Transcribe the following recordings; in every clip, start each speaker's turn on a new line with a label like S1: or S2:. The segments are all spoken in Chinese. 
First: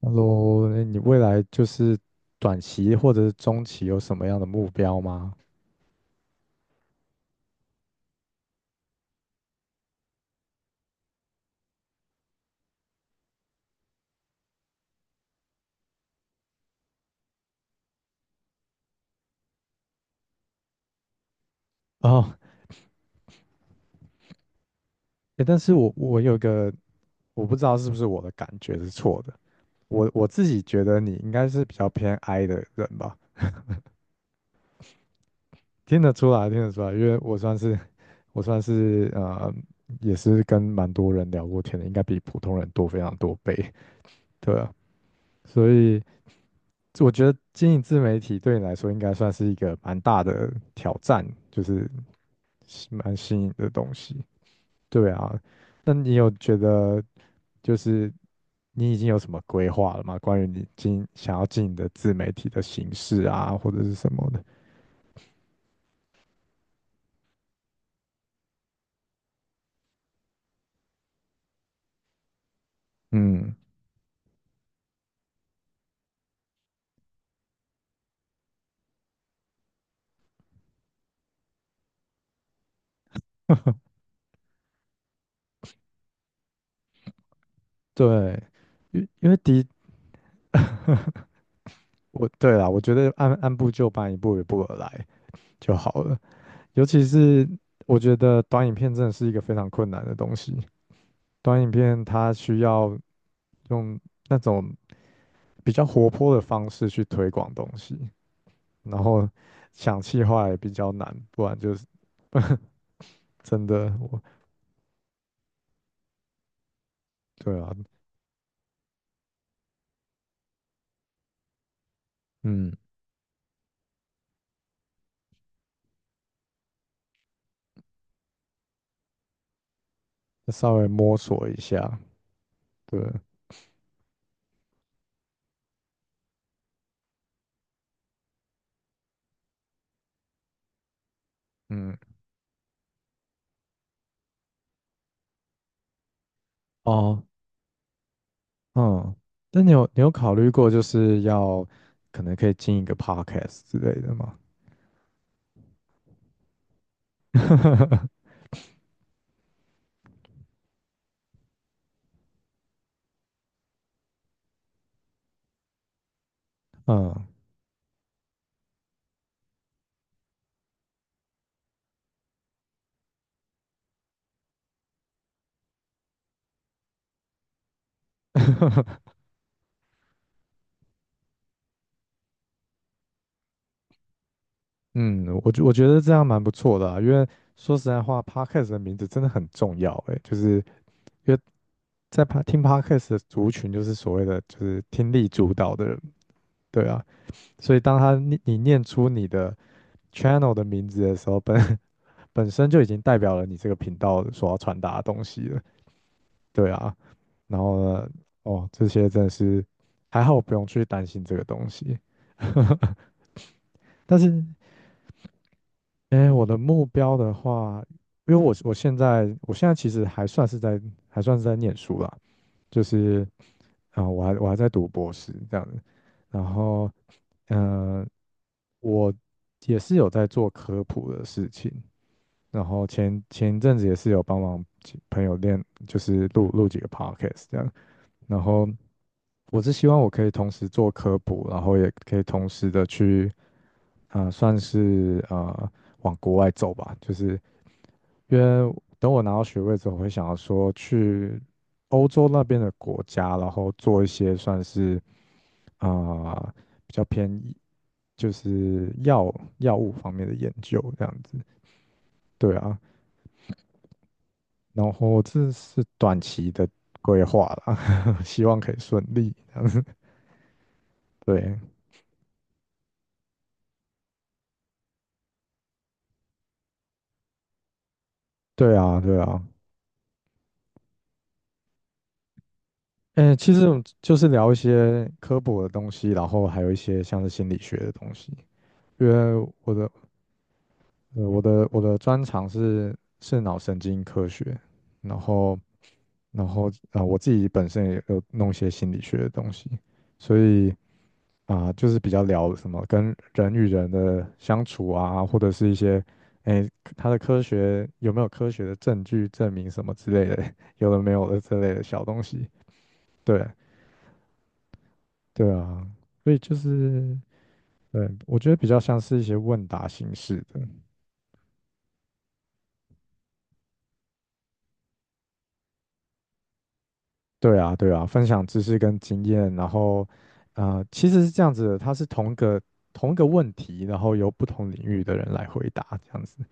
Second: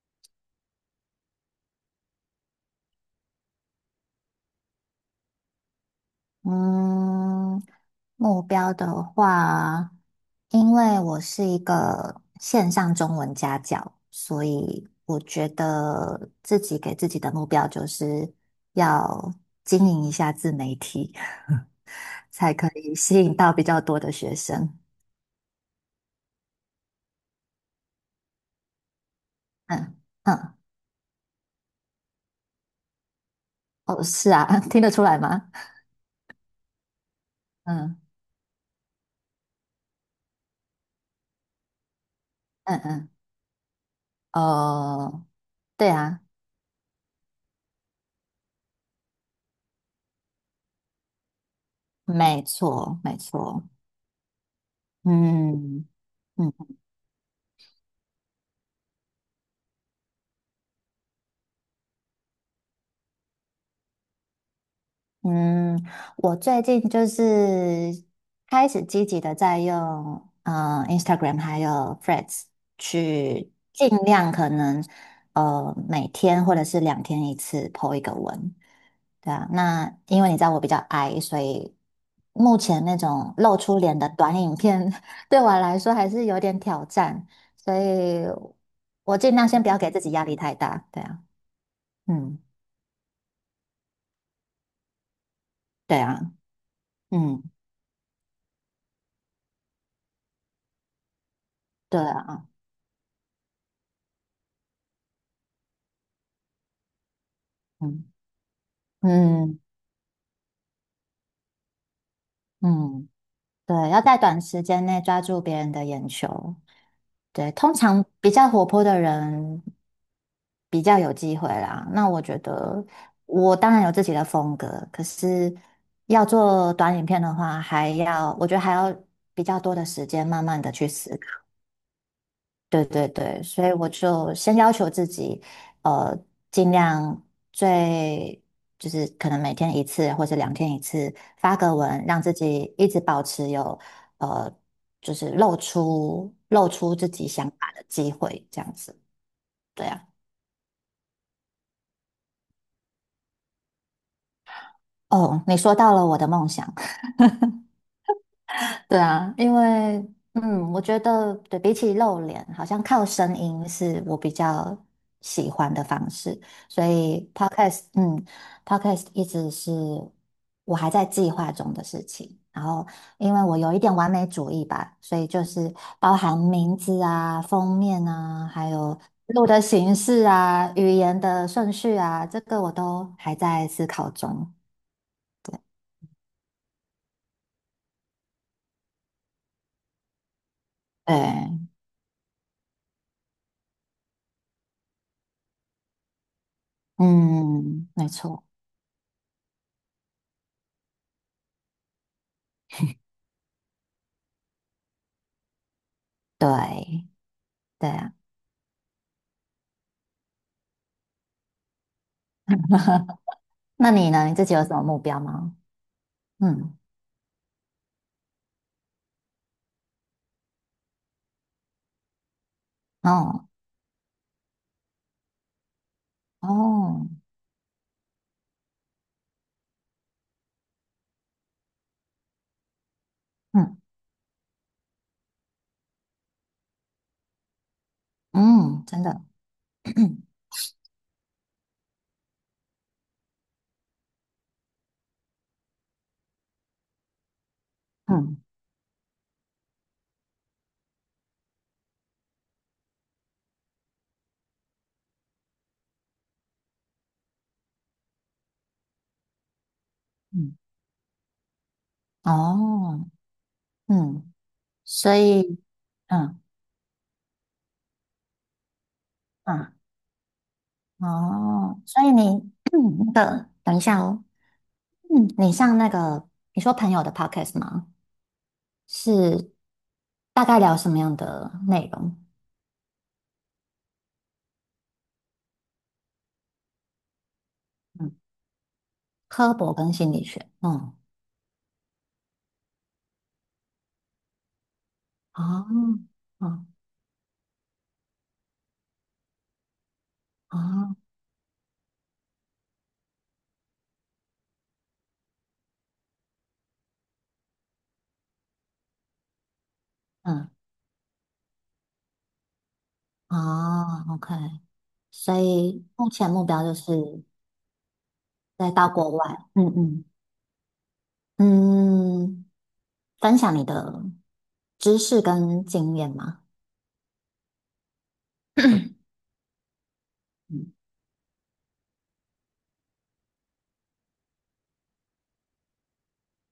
S1: h e l 你未来就是短期或者是中期有什么样的目标吗？
S2: 嗯，目标的话，因为我是一个线上中文家教，所以我觉得自己给自己的目标就是要经营一下自媒体，
S1: 哦，
S2: 才可以吸引到比较多的学生。
S1: 哎，但是我有一个，我不知道是不是我的感觉是错的，
S2: 嗯
S1: 我自
S2: 嗯，
S1: 己觉得你应该是比较偏 I 的人吧，
S2: 哦，是啊，听得出来吗？
S1: 听得出来，听得出来，因为我算是
S2: 嗯
S1: 我算是也是跟蛮多人聊过天的，应该比普通人
S2: 嗯
S1: 多非
S2: 嗯，
S1: 常多倍，对啊，
S2: 哦，
S1: 所
S2: 对
S1: 以
S2: 啊，
S1: 我觉得经营自媒体对你来说应该算是一个蛮大的挑战，就是
S2: 没
S1: 是
S2: 错
S1: 蛮
S2: 没
S1: 新颖
S2: 错，
S1: 的东西。对啊，
S2: 嗯
S1: 那你有
S2: 嗯。
S1: 觉得就是你已经有什么规划了吗？关于你经想要进你的自媒体的形式啊，或者是什么的？
S2: 嗯，我最近就是开始积极的在用Instagram 还有 Threads 去
S1: 嗯，
S2: 尽量可能每天或者是两天一次 po 一个文，对啊。那因为你知道我比较矮，所以目前那种露出 脸的短影片 对我来说还是有点挑战，所以
S1: 对，因
S2: 我
S1: 因
S2: 尽
S1: 为
S2: 量
S1: 第
S2: 先
S1: 一，
S2: 不要给自己压力太大，对啊，
S1: 我
S2: 嗯，
S1: 对啦，我觉得按部就班，一步一步而来就
S2: 对
S1: 好
S2: 啊，
S1: 了。尤其
S2: 嗯，
S1: 是我觉得短影片真的是一个非常困难的东西，短影
S2: 对
S1: 片它
S2: 啊，
S1: 需要用那种比较活泼的方式去推广东西，
S2: 嗯。
S1: 然后
S2: 嗯，
S1: 想气话也比较难，不然就是
S2: 嗯，
S1: 真
S2: 对，
S1: 的
S2: 要在
S1: 我
S2: 短时间内抓住别人的眼球。对，
S1: 对
S2: 通
S1: 啊，
S2: 常比较活泼的人比较有机会啦。那我觉
S1: 嗯，
S2: 得我当然有自己的风格，可是要做短影片的话，我觉得还要比较多的时间，慢慢的
S1: 稍
S2: 去
S1: 微摸
S2: 思
S1: 索一下，
S2: 对
S1: 对，
S2: 对对，所以我就先要求自己，呃，尽量最就是可能每天一次或者两天一次发个
S1: 嗯，
S2: 文，让自己一直保持有呃，就是露出自
S1: 哦，
S2: 己想法的机会，这样子。
S1: 嗯，那你
S2: 对
S1: 有你
S2: 啊。
S1: 有考虑过就是要可能可以进一个 podcast 之类的吗？
S2: 哦，你说到了我的梦想，对啊，因为我觉得对比起露脸，好像靠声音是我比较喜欢的方式，所
S1: 嗯
S2: 以 podcast 一直是我还在计划中的事情。然后，因为我有一点完美主义吧，所以就是包含名字啊、封面啊，还有录的形式啊、语言的顺序啊，这个我都还在思考中。
S1: 嗯，我觉得这样蛮不错的啊，因为说实在话，podcast 的名字真的很重要诶，就是因为
S2: 对，
S1: 在 听 podcast 的族群就是所谓的就是听力主导的人，对啊，所以
S2: 嗯，
S1: 当
S2: 没
S1: 他你
S2: 错，
S1: 你念出你的 channel 的名字的时候，本身就已经代表了你这个频道所要传达的东西了。对啊，
S2: 对。
S1: 然后
S2: 对
S1: 呢，
S2: 啊。
S1: 哦，这些真的是还好，我不用去担心这个东西。
S2: 那你
S1: 但
S2: 呢？
S1: 是，
S2: 你自己有什么目标吗？
S1: 哎，我的
S2: 嗯，
S1: 目标的话，因为我现在其实还算是在念书啦，就是
S2: 哦，
S1: 我还我还在读博士这样子，然后
S2: 哦，
S1: 嗯、呃我也是有在做科普的事情，然后前一
S2: 嗯
S1: 阵子也是有帮忙几朋友练，就是录几个 podcast 这样，然后
S2: 嗯，真的，
S1: 我是希望我可以 同时做科普，然后也可以同时的去算是往国外走吧，就是
S2: 嗯
S1: 因为等我拿到学位之后，我会想要说去欧洲那边的国家，然后做一些算是啊、呃比较偏医就是药物方面的研
S2: 嗯，
S1: 究这样子。对啊，
S2: 哦，嗯，
S1: 然
S2: 所
S1: 后这
S2: 以，
S1: 是短
S2: 嗯
S1: 期的规划啦，希望可以顺利。
S2: 嗯，
S1: 对，
S2: 哦，所以你 那个，等一下哦，嗯，你上那个，你说朋友的 podcast 吗？
S1: 对啊，对啊。
S2: 是大概聊什么样的内容？
S1: 嗯，其实就是聊一些科普的东西，然后还有一些像是心理学的东
S2: 嗯，
S1: 西。因为
S2: 科
S1: 我
S2: 博
S1: 的
S2: 跟心理学，嗯，
S1: 我的专长是脑神经科学，然
S2: 哦，
S1: 后
S2: 哦，
S1: 啊，我自己本身也有弄一些心理学的东西，所以
S2: 哦，
S1: 就是比较聊什么跟人与人的相处啊，或者是一些哎它的科学有没有科学的证据证明什么之类的，
S2: 嗯，
S1: 有的没有的之类的小东西。对
S2: 哦，OK。所
S1: 对
S2: 以
S1: 啊，
S2: 目前
S1: 所以
S2: 目
S1: 就
S2: 标就
S1: 是
S2: 是
S1: 对，我觉得比
S2: 再
S1: 较
S2: 到
S1: 像
S2: 国
S1: 是一
S2: 外，
S1: 些问
S2: 嗯
S1: 答
S2: 嗯
S1: 形式的。
S2: 嗯，分享你的知识跟经验嘛，
S1: 对啊，对啊，分享知识跟经验，然后，
S2: 嗯
S1: 其实是这样子的，它是同一个问题，然后由不同领域的人来回答，这样子。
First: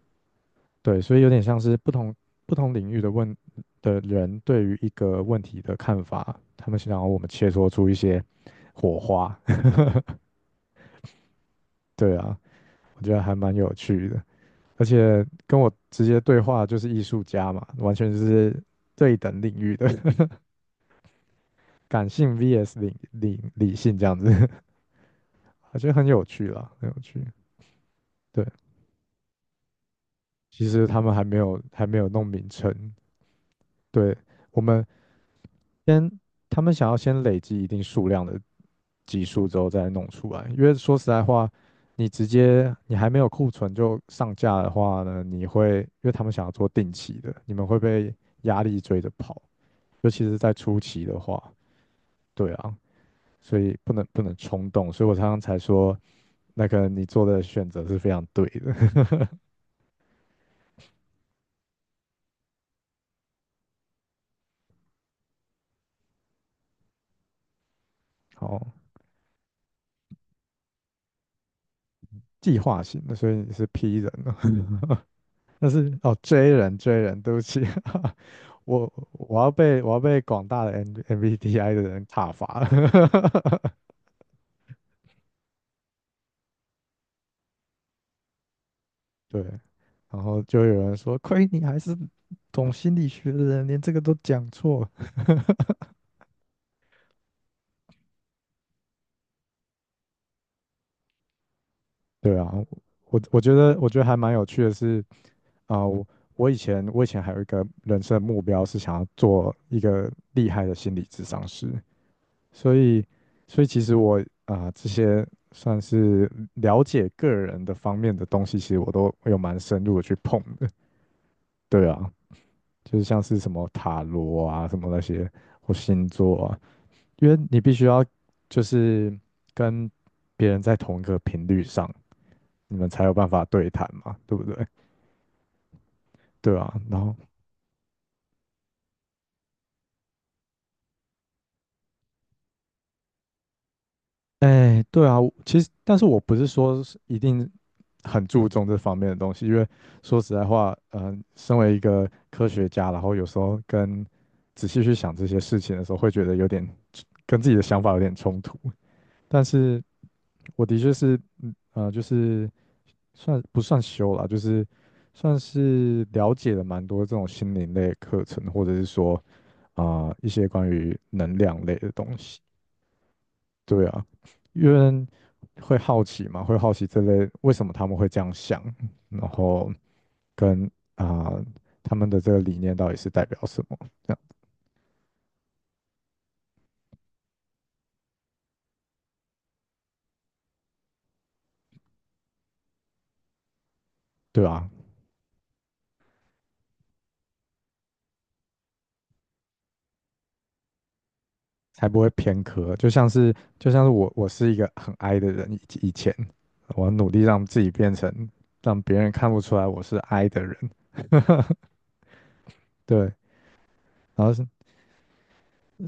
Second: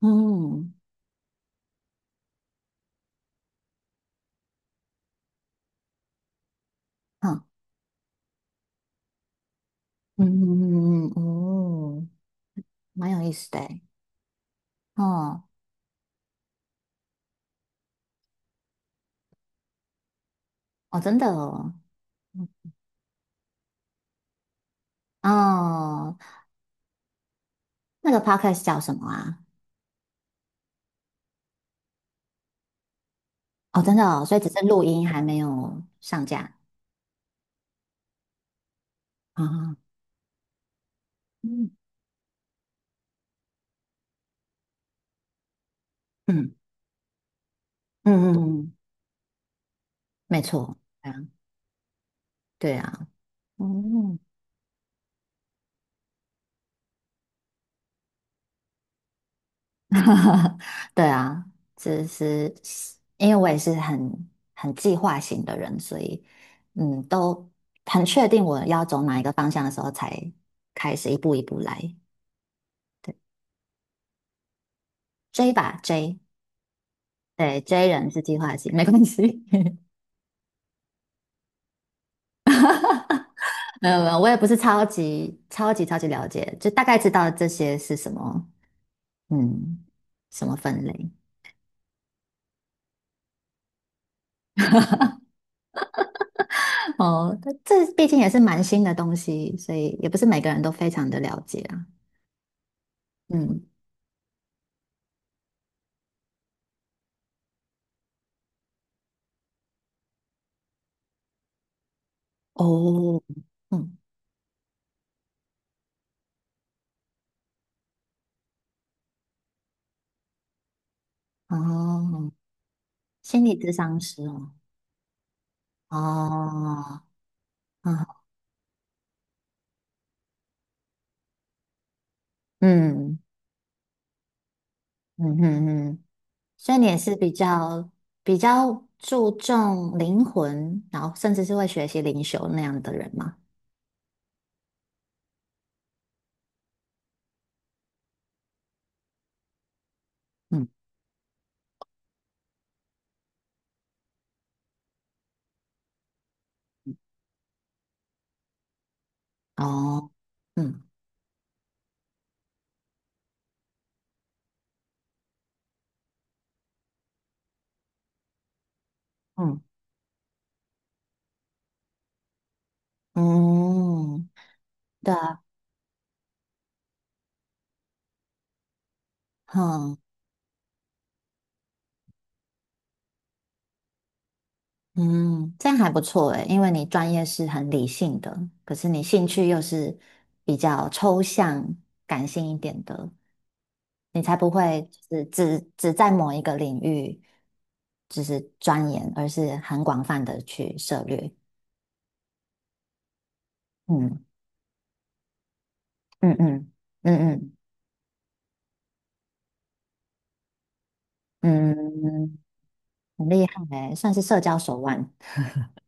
S2: 嗯
S1: 对，所以有点像是不同领域的问的人对于一个问题的看法，他们想要我们
S2: 嗯
S1: 切磋出一些火花。
S2: 嗯嗯嗯，嗯哦
S1: 对啊，我
S2: 蛮
S1: 觉
S2: 有
S1: 得
S2: 意
S1: 还
S2: 思
S1: 蛮
S2: 的
S1: 有
S2: 诶，
S1: 趣的，而且
S2: 哦
S1: 跟我直接对话就是艺术家嘛，完全是对等领域的
S2: 哦，真的哦，
S1: 感性 VS 理性这样子。我觉得很
S2: 哦，
S1: 有趣啦，很有趣。
S2: 那个
S1: 对，
S2: podcast 叫什么啊？
S1: 其实他们还没有弄名称，
S2: 哦，真的
S1: 对
S2: 哦，所以只
S1: 我
S2: 是
S1: 们
S2: 录音还没有
S1: 先，
S2: 上架
S1: 他们想要先累积一定数量的集数之后
S2: 啊，
S1: 再弄出来，因为说实在话，
S2: 嗯
S1: 你直接你还没有库存就上架的话呢，你会因为他们想要
S2: 嗯
S1: 做定期的，你们会
S2: 嗯
S1: 被
S2: 嗯，嗯嗯
S1: 压
S2: 嗯
S1: 力追着跑，尤其是
S2: 没
S1: 在
S2: 错，
S1: 初期
S2: 对啊
S1: 的话，对啊，
S2: 对啊，
S1: 所
S2: 嗯。
S1: 以不能
S2: 嗯嗯
S1: 不能冲动，所以我常常才说，那个你做的选择是非常对的。
S2: 对啊，只是因为我也是很计划型的人，所以嗯，都很确 定我
S1: 好，
S2: 要走哪一个方向的时候，才开始一步一步来。
S1: 计划型的，所以你是 P 人了。
S2: 追
S1: 但
S2: 吧
S1: 是哦
S2: 追
S1: 追人追人，对不起，
S2: 对追 人是计划型，没
S1: 我
S2: 关
S1: 我要
S2: 系。
S1: 被我要被广大的 MBTI 的人挞伐了。
S2: 没有没有，我也不是超级超级超级了解，就大概知道这些是什么，
S1: 对，
S2: 嗯，
S1: 然后
S2: 什么
S1: 就有
S2: 分
S1: 人
S2: 类。
S1: 说，亏你还是懂心理学的人，连这个都讲错。
S2: 哦，这毕竟也是蛮新的东西，所以也不是每个人都非常的了解啊。
S1: 对啊，我我觉
S2: 嗯。
S1: 得我觉得还蛮有趣的是啊、呃我我以前还有一个人生目标是想要做一个厉害的心理咨商师，所以，
S2: 哦，
S1: 所以其实
S2: 嗯，
S1: 我这些算是了解个人的方面的东西，其实我都有蛮深入的去碰的。对啊，
S2: 哦，
S1: 就是像是
S2: 心
S1: 什
S2: 理
S1: 么
S2: 咨商
S1: 塔
S2: 师
S1: 罗
S2: 哦，
S1: 啊，什么那些或星座啊，
S2: 哦，
S1: 因为你必须
S2: 啊，
S1: 要就是跟别人在同一个频率上，你们才有
S2: 嗯
S1: 办法对谈嘛，对不对？
S2: 嗯嗯嗯，
S1: 对啊，
S2: 所以你也
S1: 然
S2: 是
S1: 后
S2: 比较注重灵魂，然后甚至是会学习灵修那样的人吗？
S1: 哎，对啊，我其实，但是我不是说是一定很注重这方面的东西，因为说实在
S2: 嗯，
S1: 话，身为一个科学家，然后有时候跟仔细去想这些事情的时候，会觉得有点跟自己的想法有点冲突。但是
S2: 哦，
S1: 我的
S2: 嗯
S1: 确是，就是算不算修啦，就是算是了解了蛮多这种心灵类的课程，或者是说
S2: 嗯
S1: 一些关于能量类的东西。对啊，
S2: 嗯，
S1: 因为
S2: 对啊，
S1: 会好奇嘛，会好奇这类为什么他们会这样想，然后
S2: 哼，
S1: 跟他们的这个理念到底是代表什么，这样
S2: 嗯，这样还不错诶，因为你专业是很理性的，可是你兴趣又是比较抽象、感性一点的。你才
S1: 对
S2: 不
S1: 啊，
S2: 会只在某一个领域就是钻研，而是很广泛的去涉猎。
S1: 才不会偏科。就像是我
S2: 嗯
S1: 我是一个很 I 的人，以前
S2: 嗯嗯
S1: 我努力让
S2: 嗯
S1: 自己变成让别人看不出来我是 I 的人，
S2: 嗯嗯，
S1: 对，
S2: 很厉害欸，算是
S1: 然后
S2: 社
S1: 是
S2: 交手腕。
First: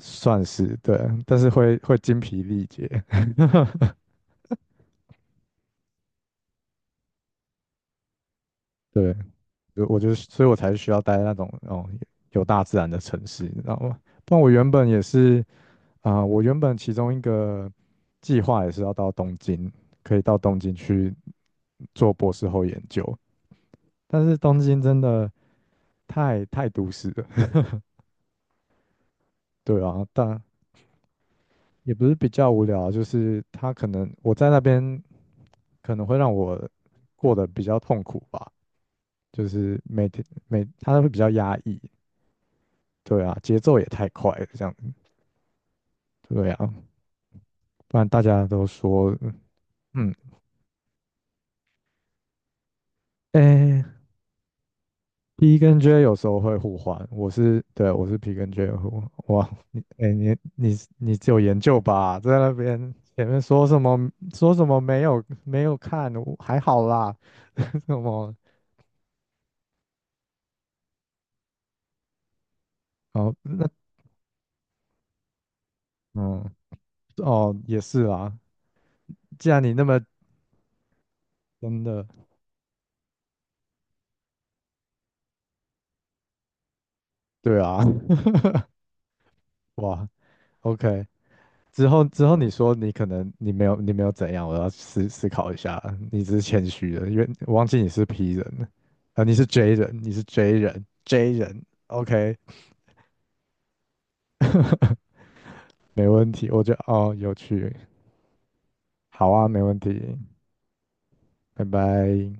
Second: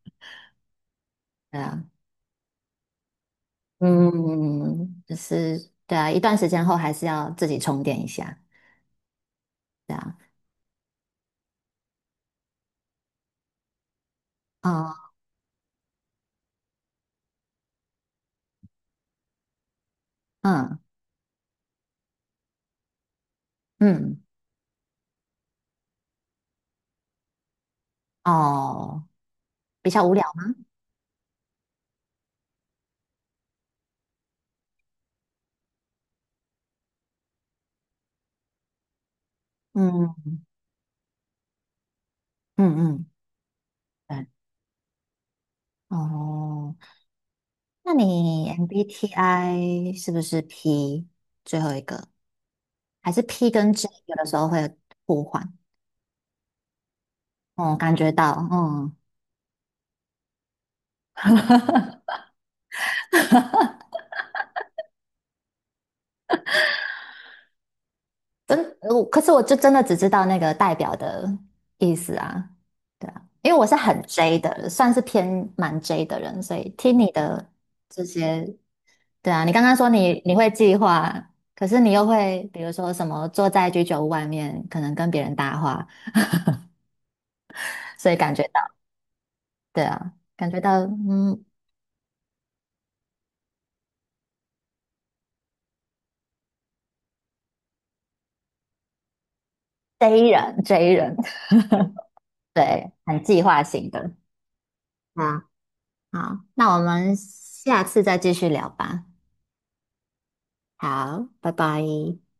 S1: 算是对，但是
S2: 对
S1: 会
S2: 啊，
S1: 会精疲力竭，
S2: 嗯，就是对啊，一段时间后还是要自己充电一下。
S1: 对。就
S2: 对
S1: 我就
S2: 啊，
S1: 是，所以我才需要待在那种哦有大自然的城市，你知道吗？不然我原本也
S2: 哦，
S1: 是我原本其中一个计划也是要到东京，可以到东京
S2: 嗯
S1: 去做博士后研究，
S2: 嗯，
S1: 但是东京真的太都市了，
S2: 哦，
S1: 对
S2: 比较
S1: 啊，
S2: 无聊。
S1: 但也不是比较无聊啊就是它可能我在那边可能会让我过得比较痛苦吧，就是每天
S2: 嗯
S1: 它会比较压抑，
S2: 嗯嗯，
S1: 对啊，节奏也太
S2: 对，
S1: 快了，这样对啊，
S2: 哦，那
S1: 不然大家
S2: 你
S1: 都说，
S2: MBTI 是
S1: 嗯，
S2: 不是 P 最后一个？还是 P 跟
S1: 哎
S2: J 有的时候会互换，
S1: ，P 跟 J 有时候会互换，我是，
S2: 嗯，
S1: 对，
S2: 感
S1: 我
S2: 觉
S1: 是 P
S2: 到，
S1: 跟 J 互
S2: 嗯，
S1: 换。哇，你，哎，你只有研究吧，在那边前面说什么没有看，我还好啦，什么，
S2: 可是我就真的只知道那个代表的意思啊，对啊，
S1: 哦，
S2: 因为
S1: 那，
S2: 我是很 J 的，算是偏蛮 J 的人，
S1: 嗯，
S2: 所以听你的
S1: 哦，也是
S2: 这
S1: 啊，
S2: 些，对啊，
S1: 既
S2: 你
S1: 然
S2: 刚
S1: 你
S2: 刚
S1: 那
S2: 说
S1: 么
S2: 你会计划，可是
S1: 真
S2: 你
S1: 的，
S2: 又会比如说什么坐在居酒屋外面，可能跟别人搭话，
S1: 对啊，
S2: 所以感觉到，对
S1: 哇
S2: 啊，感觉到，
S1: ，OK,
S2: 嗯
S1: 之后你说你可能你没有怎样，我要思考一下。你只是谦虚的，因为我忘记你是 P 人了，你是 J 人，你是
S2: ，J
S1: J
S2: 人
S1: 人
S2: J 人，
S1: ，J 人，OK,
S2: 对，很计划型的。啊。
S1: 没问
S2: 好，
S1: 题。我觉
S2: 那我
S1: 得哦
S2: 们
S1: 有趣，
S2: 下次再继续聊吧。
S1: 好啊，没问题，
S2: 好，拜
S1: 拜
S2: 拜。
S1: 拜。